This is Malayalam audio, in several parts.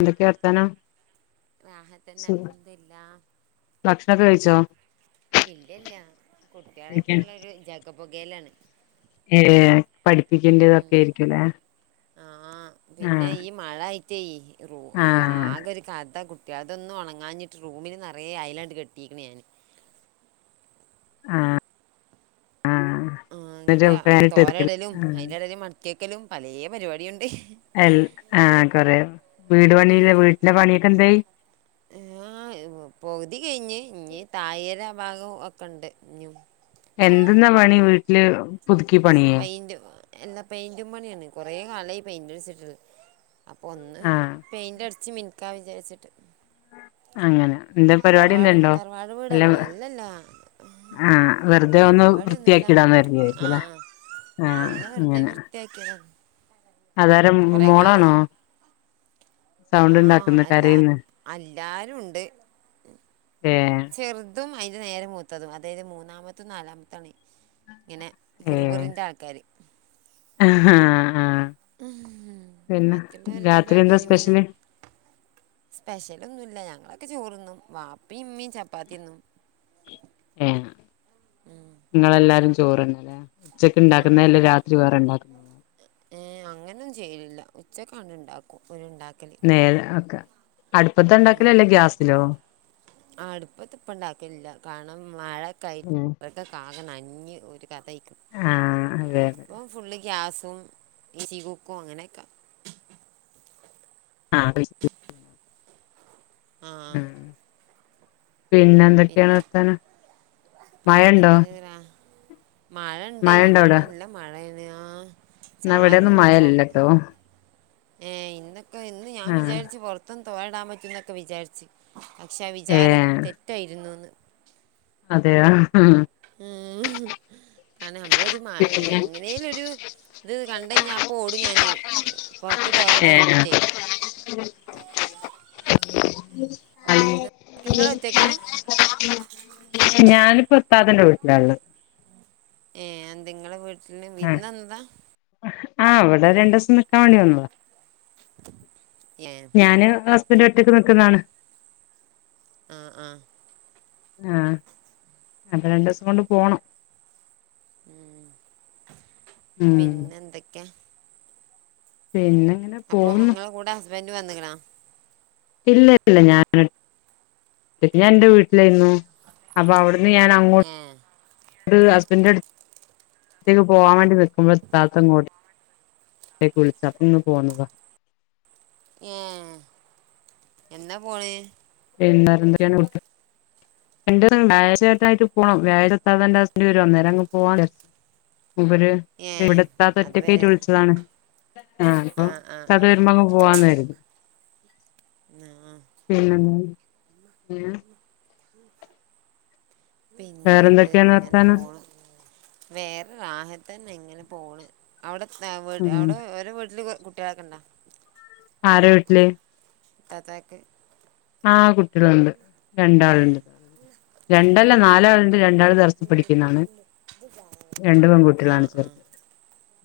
എന്തൊക്കെ വർത്താനം റാഹത്തന്നെ അൽഹംദുലില്ലാഹ് ഭക്ഷണൊക്കെ കഴിച്ചോ ഇല്ല ഇല്ല കുട്ട്യാളായിറ്റുള്ളൊരു ജഗപൊകയിലാണ് ഏഹ് ഉം പഠിപ്പിക്കേണ്ടതൊക്കെരിക്കുലേ ആഹ് പിന്നെ ആഹ് ഈ മഴ ആയിറ്റേ റൂ ആഹ് ആകൊരു കതകു അതൊന്ന് ഉണങ്ങാഞ്ഞിട്ട് റൂമില് നറയേ ആയലണ്ട് കെട്ടിയിക്കണ് ഞാന് ആഹ് ആഹ് ആ എന്നിട്ട് ഇങ്ങട്ട് ഫാനിട്ട് എടുക്കല് തോരടലും അയിന്റെടല് മടക്കിക്കെലും പലേ പരിപാടിയുണ്ട് അൽ ആ കൊറെ വീട് പണിലെ വീട്ടന്റെ പണിയൊക്കെന്തായി ആഹ് പകുതി കഴിഞ്ഞ് ഇനി തായേര ഭാഗം ഒക്കെണ്ട് ഇനിയും എന്ത്‌ന്നാ പണി വീട്ടില് പുതുക്കി പണിയേ ഇന്റെ എല്ല പെയിന്റും പണിയാണ് കൊറെ കാലായി പെയിന്റട്ച്ട്ട്. അപ്പൊന്ന് ആഹ് പെയിന്റ് അട്ച്ച് മിനക്കാ വിചാര്ച്ട്ട്. അങ്ങന എന്തേം പരിപാടി തറവാട് എന്തേണ്ടോ തറവാട് എല്ലാം. വീടല്ല അല്ലല്ല ആഹ് വെറുതെ ഒന്ന് പരിപാടിയൊന്നുമില്ല വൃത്തിയാക്കിടാന്നരുതി ആ ആയിരിക്കുലെ. ആ ഒന്ന് വെറുതെ വൃത്തിയാക്കിയതാണ്. അതാര മ്മ് കുറേ മോളാണോ? സൗണ്ട് ആഹ് ഉണ്ടാക്കുന്നെ അല്ലാ കരയുന്ന് അല്ലാരുണ്ട്. ഏഹ്. ചെറ്തും അയ്ന്റെ നേരെ മൂത്തതും അതെയ്ത് മൂന്നാമത്തും നാലാമത്താണെ. ങ്ങനെ പുറുബ്റിൻ്റെ ആൾക്കാര്. ഹ്ഹാ ഹാ. ഉ ഹും മറ്റുള്ളവരു എന്താ രണ്ടാൾക്കാര് പിന്നെ. സ്പെഷ്യല് സ്പെഷ്യലൊന്നുല്ല ഞങ്ങളൊക്കെ ചോറുന്നും വാപ്പി ഇമ്മീം ചപ്പാത്തിന്നും. ഏഹ് ങ്ങളെല്ലാരും ചോറ്ന്ന്ലെ. ഉച്ചക്ക് ആ ണ്ടാക്കുന്നയല്ല രാത്രി വേറെ ണ്ടാക്കുന്ന്.. ഏഹ് അങ്ങനും ചെയ്യലില്ല ഉച്ചക്കാണ്ട് ണ്ടാക്കും ഒര്ണ്ടാക്കല്. നേരെ ഒക്കെ അടുപ്പത്താണ്ടാക്കല് അല്ലേ ഗ്യാസിലോ? ആ അടുപ്പത്തിപ്പംഉണ്ടാക്കില്ല കാരണം മഴക്കായി ആകെ നനഞ്ഞ് ഒരു കഥയ്ക്ക്ണ് ആ അതെ അതെ അപ്പം ഫുള്ളി ഗ്യാസും ഈസി കുക്കും അങ്ങനെയൊക്കെ ആ ആ പിന്നെ എന്തൊക്കെയാണ് പിന്നെ വർത്താനം? മഴ ഉണ്ടോ? മഴഉണ്ടേ മഴ അവിടെ നല്ല മഴ തന്നെയാ എന്നാ ഇവിടെന്നും ചാറലുണ്ട് ഇപ്പൊ. മഴല്ലട്ടോ ഏ ഇന്നിപ്പം ഇന്ന് ഞാൻ ആ വിചാരിച്ച് പുറത്തുന്ന് തോലടാൻ പറ്റു എന്നൊക്കെ വിചാരിച്ചു. പക്ഷെ ഏ വിചാരം തെറ്റായിരുന്നുന്ന്. അതെയോ അങ്ങനെ നമ്മളൊരു എങ്ങനെലൊരു ത് കണ്ടു കഴിഞ്ഞാ ഞാൻ അപ്പം ഓടും ഞാൻ പുറത്ത് ഏ തോരാടാൻ വേണ്ടീട്ടേ. പിന്നെ നിങ്ങളെ ഒറ്റക്കാ ഞാനിപ്പോ ഇത്താതന്റെ വീട്ടിലാ ഉള്ളത്. ഏ അത് എൻതേ നിങ്ങടെ വീട്ടല് ആ വിരുന്ന് വന്നതാ ആ ഇവിടെ രണ്ടുസം നിൽക്കാൻ വേണ്ടി വന്നതാ. [unintelligible] ഞാനും ഹസ്ബൻഡും ഒറ്റക്ക് നിക്കുന്നതാണ്. ആ ആ ആ. അപ്പൊ രണ്ടുദിവസം കൊണ്ട് പോണം. ഉം. ഉം പിന്നെ എന്തൊക്കെയാ? പിന്നെ? അപ്പൊ പോകുന്നു നിങ്ങളെ കൂടെ ഹസ്ബൻഡ് വന്ക് ണോ? ഇല്ല ഇപ്പ ഇല്ല ഞാൻ പിന്നെ ഞാൻ എന്റെ വീട്ടിലായിരുന്നു. അപ്പംഅവിടുന്ന് ഞാൻ അങ്ങോട്ട് ഏ ഹസ്ബന്റിന്റെഅടുത്തേക്ക് പോവാൻ വേണ്ടി നിൽക്കു മ്പോഴാണ് താത്ത ഇങ്ങട്ട് വിളിച്ചു അപ്പം ഇങ്ങ് പോന്നതാ. ഏ എന്നാ പോണേ? [unintelligible] [unintelligible] ഇവര് ഏ എവിടത്തെ ഇത്താത്തഒറ്റക്കായിട്ട് അതുവരെ വിളിച്ചതാണ്. ആ ഇപ്പം ആ ആ ഇത്താത്തവരുമ്പോ അങ്ങ് പോവാന്ന് കരുതി. ങ്ങാ പിന്നെ [unintelligible] [unintelligible] പിന്നെന്ത് വേറെന്തൊക്കെയാണ് ഇങ്ങനെ വർത്താനം? പോണ് വേറെ റാഹത്ത് തന്നെ ഇങ്ങനെ പോണ് അവിടെ ഉം അവിടെ ഓരെടെ വീട്ടില് ട്ടികളെക്കെ ഉണ്ടോ? ആരെ വീട്ടില്? ഇത്താത്തായ്ക്ക്. ആ കുട്ടികള് ണ്ട്. ഏ രണ്ടാളുണ്ട്. ഏ രണ്ടല്ല നാലാളുണ്ട് രണ്ടാള് ദറസ്സിൽ പഠിക്കുന്നതാണ്. [unintelligible] ആ രണ്ടുപെൺകുട്ടികളാണ് ആ ചെറുത്.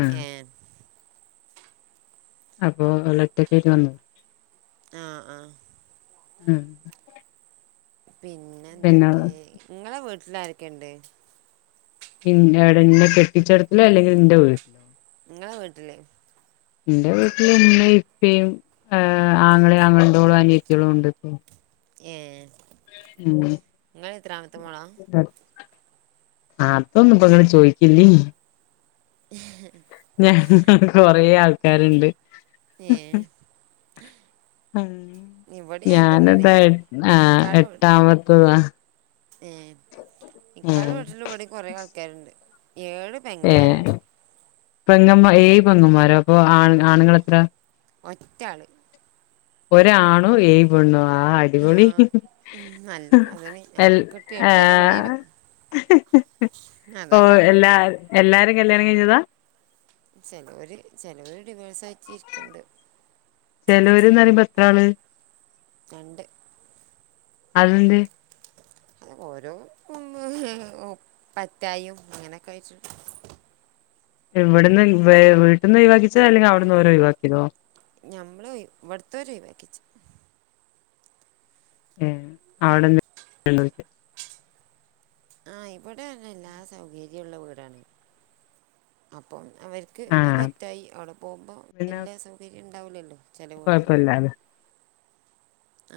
ആഹ് ഏ അപ്പൊ അവള് ഒറ്റക്കായിട്ട് വന്നത്. ആ ആ ഉം പിന്നെ എന്തൊക്കെ ങ്ങളെ വീട്ടില് ആരൊക്കെണ്ട്? ഇന്റടെ ഇന്നേ കെട്ടിച്ചട തലോ അല്ലെങ്കിൽ എന്റെ വീട്ടില ങ്ങളെ വീട്ടില് ഇന്റെ വീട്ടില് ഉമ്മേം ഇപ്പേം ഏഹ് ആങ്ങളേം ആങ്ങളേന്റോളും അനിയത്തിയളും ഉണ്ട് ഇപ്പോ ഏഹ് ഇങ്ങള് എത്രാമത്തെ മോളാ അതൊന്നും ഇപ്പ ങ്ങള് ചോയ്ക്കല്ലി ഏഹ്ഹ് ഞങ്ങ ൾ കൊറേ ആൾക്കാര്ണ്ട് ഏഹ് ഇവിടേം അങ്ങ തന്നേണെ ഞാനെന്താ ആഹ് ഇക്കാടെ [unintelligible] എട്ടാമത്തതാ ഏഹ് ഇക്കാടെ ഏഹ് വീട്ടിലും ഇവിടേം കൊറെേ ആൾക്കാര്ണ്ട് ഏഴ് ഏഹ് പെങ്ങന്മാരുണ്ട് പെങ്ങമ്മ ഏയ് പെങ്ങമ്മാരോ അപ്പൊ ആണ് ആണ്ങ്ങൾ എത്ര ഒറ്റാള് ഒരാണും ഏയ് പെണ്ണും ആഹ് ആ അടിപൊളി ഉം നല്ല കഥയാണ് അൽ നമ്മക്കിട്ട് എട്ടിൻ്റെ പണി ഏഹ് തരും അതാ ഓഹ് കുഴപ്പം എല്ലാ എല്ലാരും കല്യാണം കയിഞ്ഞതാ ചേലോര് ചെലോര് ഡിവേഴ്സ് ആയിറ്റ് ഇരിക്ക്ണ്ട് ചെലോര്ന്ന് പറയുമ്പോ എത്രാള് രണ്ട് അതെന്തേ ഓരോ മ് ഹ് ഹ് പറ്റായും അങ്ങനൊക്കെ ആയിറ്റ് ഇവിട്ന്ന് വ് വീട്ടന്ന് ഒയിവാക്കിച്ചോ അല്ലെങ്കി അവിട്ന്ന് ഓര് ഒയിവാക്കിതോ ഞമ്മള് ഇവിടുത്തോര് ഒയിവാക്കിച്ച് ഏഹ് അവിടന്ന് [unintelligible] ആ ഇവിടെ തന്ന എല്ലാ സൗകര്യവും ഉള്ള വീടാണ് അപ്പം അവര്ക്ക് ആഹ് പറ്റായി അവിടെ പോവുമ്പോ പിന്നെ എല്ലാ സൗകര്യവും ഇണ്ടാവില്ലല്ലോ ചെല വീടും കൊഴപ്പല്ലാലോ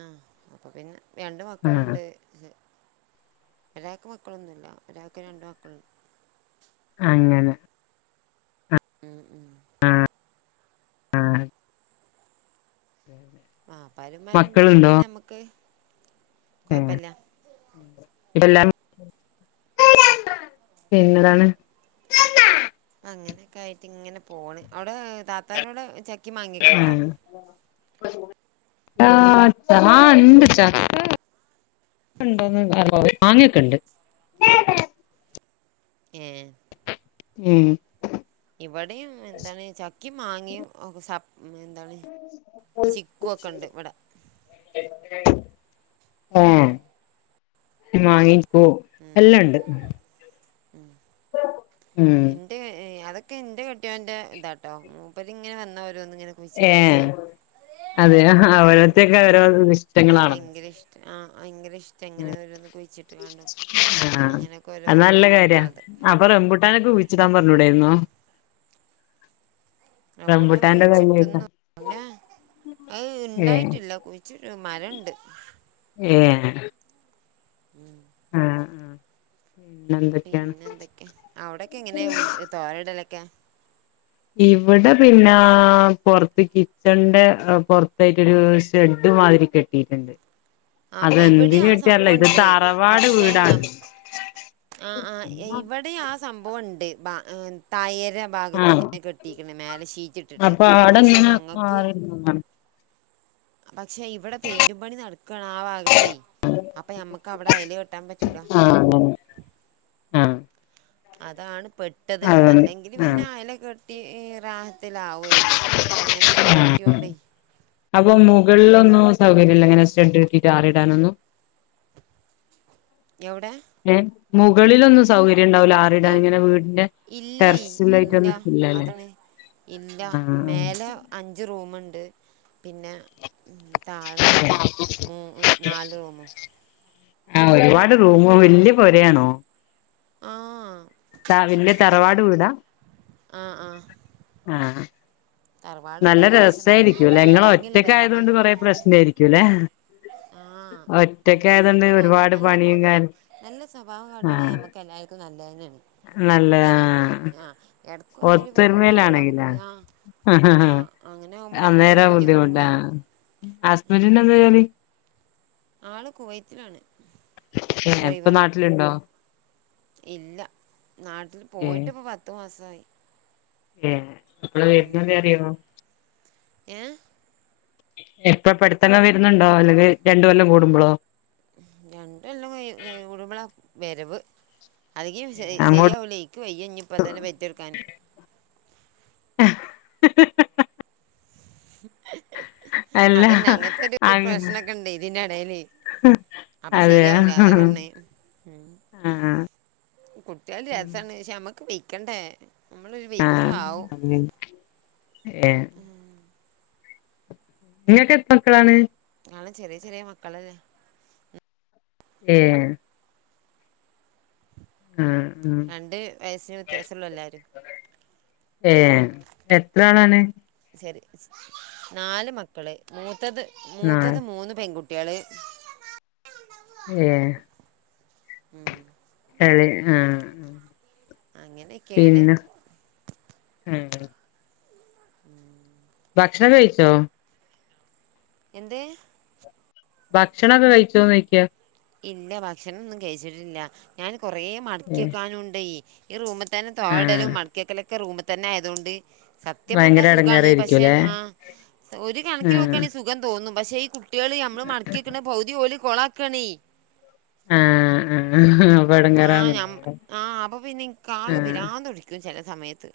ആഹ് അപ്പൊ പിന്നെ രണ്ട് ആഹ് മക്കള്ണ്ട് ക്ഷെ ഒരാക്ക് മക്കളൊന്നുല്ല ഒരാക്ക് രണ്ട് മക്കള് അങ്ങനെ ഉം ഉം ആ ആഹ് [inaudible] വാപ്പാരും മാരും ഇണ്ടാകുമ്പോ മക്കളുണ്ടോ പിന്നമ്മക്ക് കൊയപ്പില്ല ഉം. ഇ [unintelligible] പിന്നന്താണ് അങ്ങനെയൊക്കെ ആയിട്ട് ഇങ്ങനെ പോണ് അവിടെ താത്താന്റവിട ചക്കേം മാങ്ങക്കെ ഇണ്ടാ ആഹ് ആഹ് ആ ഇണ്ട് ചക്ക മാങ്ങൊക്കെ ഇണ്ട് ഏഹ് ഉം ഇവിടെയും എന്താണ് ചക്കി മാങ്ങിയും ഒക്കെ സ മ് എന്താണ് ചിക്കുവൊക്കെ ഇണ്ട് ഇവിടെ ഏഹ് മാങ്ങേ ഓ ഉം. എല്ലം ഇണ്ട് ഉം ഇന്റെ അതൊക്കെ ഇന്റെ കെട്ടിയോന്റെ ഇതാട്ടോ മൂപ്പരിങ്ങനെ വന്നാ ഓരോന്ന് ഇങ്ങനെ കുയിച്ചിടുവൊക്കെ ഏഹ് ചെയ്യും അതെയോ ഉം ഓരോരുത്തർക്ക് ഓരോ അന്ക്ക് ഇഷ്ടങ്ങളാണല്ലോ ഭയങ്കര ഇഷ് ആഹ് ഭയങ്കര ഇഷ്ടാ ഇങ്ങനെ ഓരോന്ന് കുഴിച്ചിട്ട് കാണാം ആഹ് അത് നല്ല കാര്യാ അപ്പൊ റംബൂട്ടാനൊക്കെ കുയിച്ചിടാൻ പറഞ്ഞൂടായിരുന്നോ റംബൂട്ടാൻ റംബുട്ടാന്റെ തയ്യൊക്കെ കുയിച്ചിട്ടെന്ന് പിന്നെ അത് ഏഹ് ഇണ്ടായിട്ടില്ല കുയ് ച്ച് മരം ഇണ്ട് ഏ ഉം ആഹ പിന്നെ എന്തൊക്കെയാ അവിടെക്കെ എങ്ങനെയാ ഉള്ള തോരയിടലക്കെ ഇവിടെ പിന്നെ പുറത്തെക്ക് കിച്ചന്റെ പുറത്തായിട്ടൊരു ഷെഡ് മാതിരി കെട്ടി കെട്ടിട്ടുണ്ട് ആ ഇവിടെ അതെന്തിന് ആ കെട്ടിയല്ലേ സംഭവം ഇത് ഉണ്ട് തറവാട് വീടാണ് ആഹ ആഹ ഇവിടെ ആഹ സംഭവുണ്ട് തായേര ഭാഗത്ത് ആഹ് ഇങ്ങനെ കെട്ടിരിക്കണ് മേലെ ശീറ്റ് ഇട്ടിട്ട് അപ്പൊ ആടെ പക്ഷെ ഇങ്ങനെ ഞങ്ങക്ക് മാറിരുന്നതാണ് പക്ഷെ ഇവിടെ പെയിന്റുപണി നടക്കാണ് ആ ഭാഗത്തേ അപ്പൊഞമ്മക്ക് അവിടെ ഐൽ കെട്ടാൻ പറ്റൂല ആഹ അതാണ് പെട്ടത് അതന്നെ അല്ലെങ്കിൽ പിന്നെ അയല കെട്ടി റാ ആവുവായിരുന്നു ഇതിപ്പോ ഇങ്ങനൊരു പണി ആഹ് കിണ്ടിയോണ്ടെ അപ്പൊ മുകളിലൊന്നും സൗകര്യല്ല ഇങ്ങനെ സ്റ്റഡ് കേട്ടിട്ട് ടാറിടാനൊന്നും എവിടെ ഏഹ മുകളിലൊന്നും സൗകര്യം ഉണ്ടാവില്ല ആ എവ്- ടങ്ങനെ വീടിന്റെ ഇല്ലേ ടെറസിലായിട്ട ഇല്ല ന്നുല്ലല്ലേ അതാണ് ഇല്ല മേലെ അഞ്ച് റൂമിണ്ട് പിന്നെ താഴെ മൂ നാല് റൂമ് ആഹ് ഒരുപാട് റൂമ വല്യ പൊരയാണോ ആഹ് ത വല്യ തറവാട് വീടാ ആഹ് ആഹ് ആഹ് തറവാട് നല്ല വീടാണ് പക്ഷെ നല്ല രസായിരിക്കുല്ലേ നല്ല നിങ്ങള് ഭംഗിയുള്ള ഒറ്റക്ക് പെരേണ് ആയതുകൊണ്ട് കൊറെ പ്രശ്നയിരിക്കുല്ലെ ആഹ രസക്കിനല്ല നല്ല പണിയും പോലെ കാര്യം നല്ല സ്വഭാവം കാട്ടാണെങ്കിൽ ആഹ് നമുക്ക് എല്ലാവർക്കും നല്ലതിനാണ് പക്ഷെ ആഹ് ഇടക്ക് ഒന്നരു പിറുപിറു ആവുമ്പോള് നമുക്ക് ഒത്തൊരുമയിലാണെങ്കിലാ പിന്നാ ആഹ് അങ്ങനെ ആകുമ്പോളെ നമുക്കൊരു ബുദ്ധിമുട്ടിണ്ടാവാ അസ്‌ബഡിന് എന്താ ജോലി ആള് കുവൈറ്റിലാണ് ഇപ്പ നാട്ടിലുണ്ടോ ഇല്ല നാട്ടിൽ ഏ പോയിട്ട് ഇപ്പോ പത്ത് മാസമായി ഏ അപ്പോള് വീട്ടിൽ അറിയമോ ഏ എപ്പ പെടുത്തങ്ങ വരുന്നുണ്ടോ അല്ലെങ്കിൽ രണ്ട് കൊല്ലം കൂടുമ്പോഴോ രണ്ട് കൊല്ലം കൂടുമ്പളാ വരവ് അതി അങ്ങോട്ട് ശരിയാവൂലേ ക്ക് വയ്യഞ്ഞി ഇപ്പൊ തന്നെ പെറ്റെടുക്കാന് [unintelligible] [unintelligible] [unintelligible] അതിണ്ട് അങ്ങനത്തെ ഒരു അങ്ങ് പ്രശ്നക്കെണ്ട് ഇതിന്റെ ഇടയില് അപ്പൊ അതെയോ ശരിയാവൂല അതാ പർണെ ആ കുട്ടികൾ രസാണ് പക്ഷെ നമ്മക്ക് വിക്കണ്ടേ നമ്മളൊരു ആ വീക്ക് ആവും ഏ ഇങ്ങക്ക് എത്ര മക്കളാണ് ഞളെ ചെറിയ ചെറിയ മക്കള് ഏ ആ ആ രണ്ട് വയസിന് വ്യത്യാസുള്ള എല്ലാരും ഏ എത്ര ആളാണ് ശരി നാല് മക്കള് മൂത്തത് നാല് മൂത്തത് മൂന്ന് പെൺകുട്ടി കുട്ടിയള് ഏ ഉം എളേ ആ അങ്ങനെക്കെയാണ് ഏ ഉം ഭക്ഷണം കഴിച്ചോ എന്തേ ഭക്ഷണൊക്കെ കഴിച്ചോന്ന് ചോയിക്ക ഇല്ലാ ഭക്ഷണോന്നും കഴിച്ചിട്ടില്ല ഞാൻ കൊറെ മടക്കി വെക്കാനുണ്ടേ ഈ റൂമിൽ തന്നെ തൊടലും ആഹ് മടക്കി വെയ്ക്കല് ഒക്കെ റൂമിൽ തന്നെ ആയതുകൊണ്ട്. സത്യം പറഞ്ഞ ഭയങ്കര സുഖാണ് പക്ഷെ എടങ്ങേറായിരിക്കുംല്ലേ ആഹ് ഒരു കണക്കിൽ ആഹ് നോക്കുകയാണെങ്കിൽ സുഖം തോന്നും പക്ഷെ ഈ കു കുട്ടികള് ഞമ്മള് മടക്കി വെക്കണ ഭൗതി ഓല് കൊളക്കണേ [unintelligible] ആഹ് ഞമ്മ എടങ്ങേറാവുന്നുണ്ടാവും ആഹ് അപ്പൊ പിന്നെ ഇക്ക് ആകെ ആഹ് പിരാന്ത് പിടിക്കും ചെല സമയത്ത്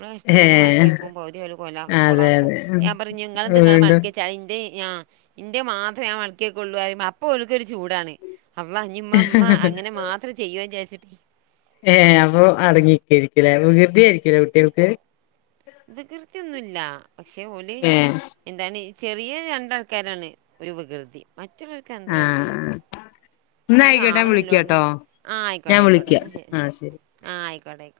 ഫസ്റ്റ് ഇവിടെ മടക്കി ഏഹ് വെക്കു പൗതി അവര് കൊല അതെ കൊളാക്കും അതെ ഞാൻ പറഞ്ഞ് ഇങ്ങളത് ഇങ്ങള് വീണ്ടും മടക്കി വെച്ചാള എൻ്റെ [unintelligible] ഇന്റെ മാത്ര ഞാ മടക്കി കൊണ്ട് വരൂമ്പോ അപ്പോ ഓൾക്ക് ഒരു ചൂടാണ് അപ്പൊ ഇനി അമ്മ ഉമ്മ അങ്ങനെ മാത്രം- എത്ര ചെയ്യും എന്ന് വിചാരിച്ചിട്ടേ ഏ അപ്പൊ അടങ്ങിയിരിക്കലേ വൃകൃതിയായിരിക്കലേ കുട്ടികൾക്ക് വൃകൃതിയൊന്നുമില്ല പക്ഷെ ഓന് ഏഹ് - എന്താണ് ചെറിയ രണ്ടാൾക്കാരാണ് ഒരു വൃകൃതി മറ്റവർക്ക് അങ്ങനത്തെ കൊയ്യപ്പൊന്നുല്ല ആഹ് ന്നാ ഒരു ആയിക്കോട്ടെ ആവ ഞാൻ [unintelligible] ണല്ലോ വിളിക്കാട്ടോ ആഹ ആയിക്കോട്ടെ ഞാൻ ആയിക്കോട്ടെ വിളിക്കാം എന്നാ ശരി ആഹ ആഹ് [unintelligible] ആയിക്കോട്ടെ ആയിക്കോട്ടെ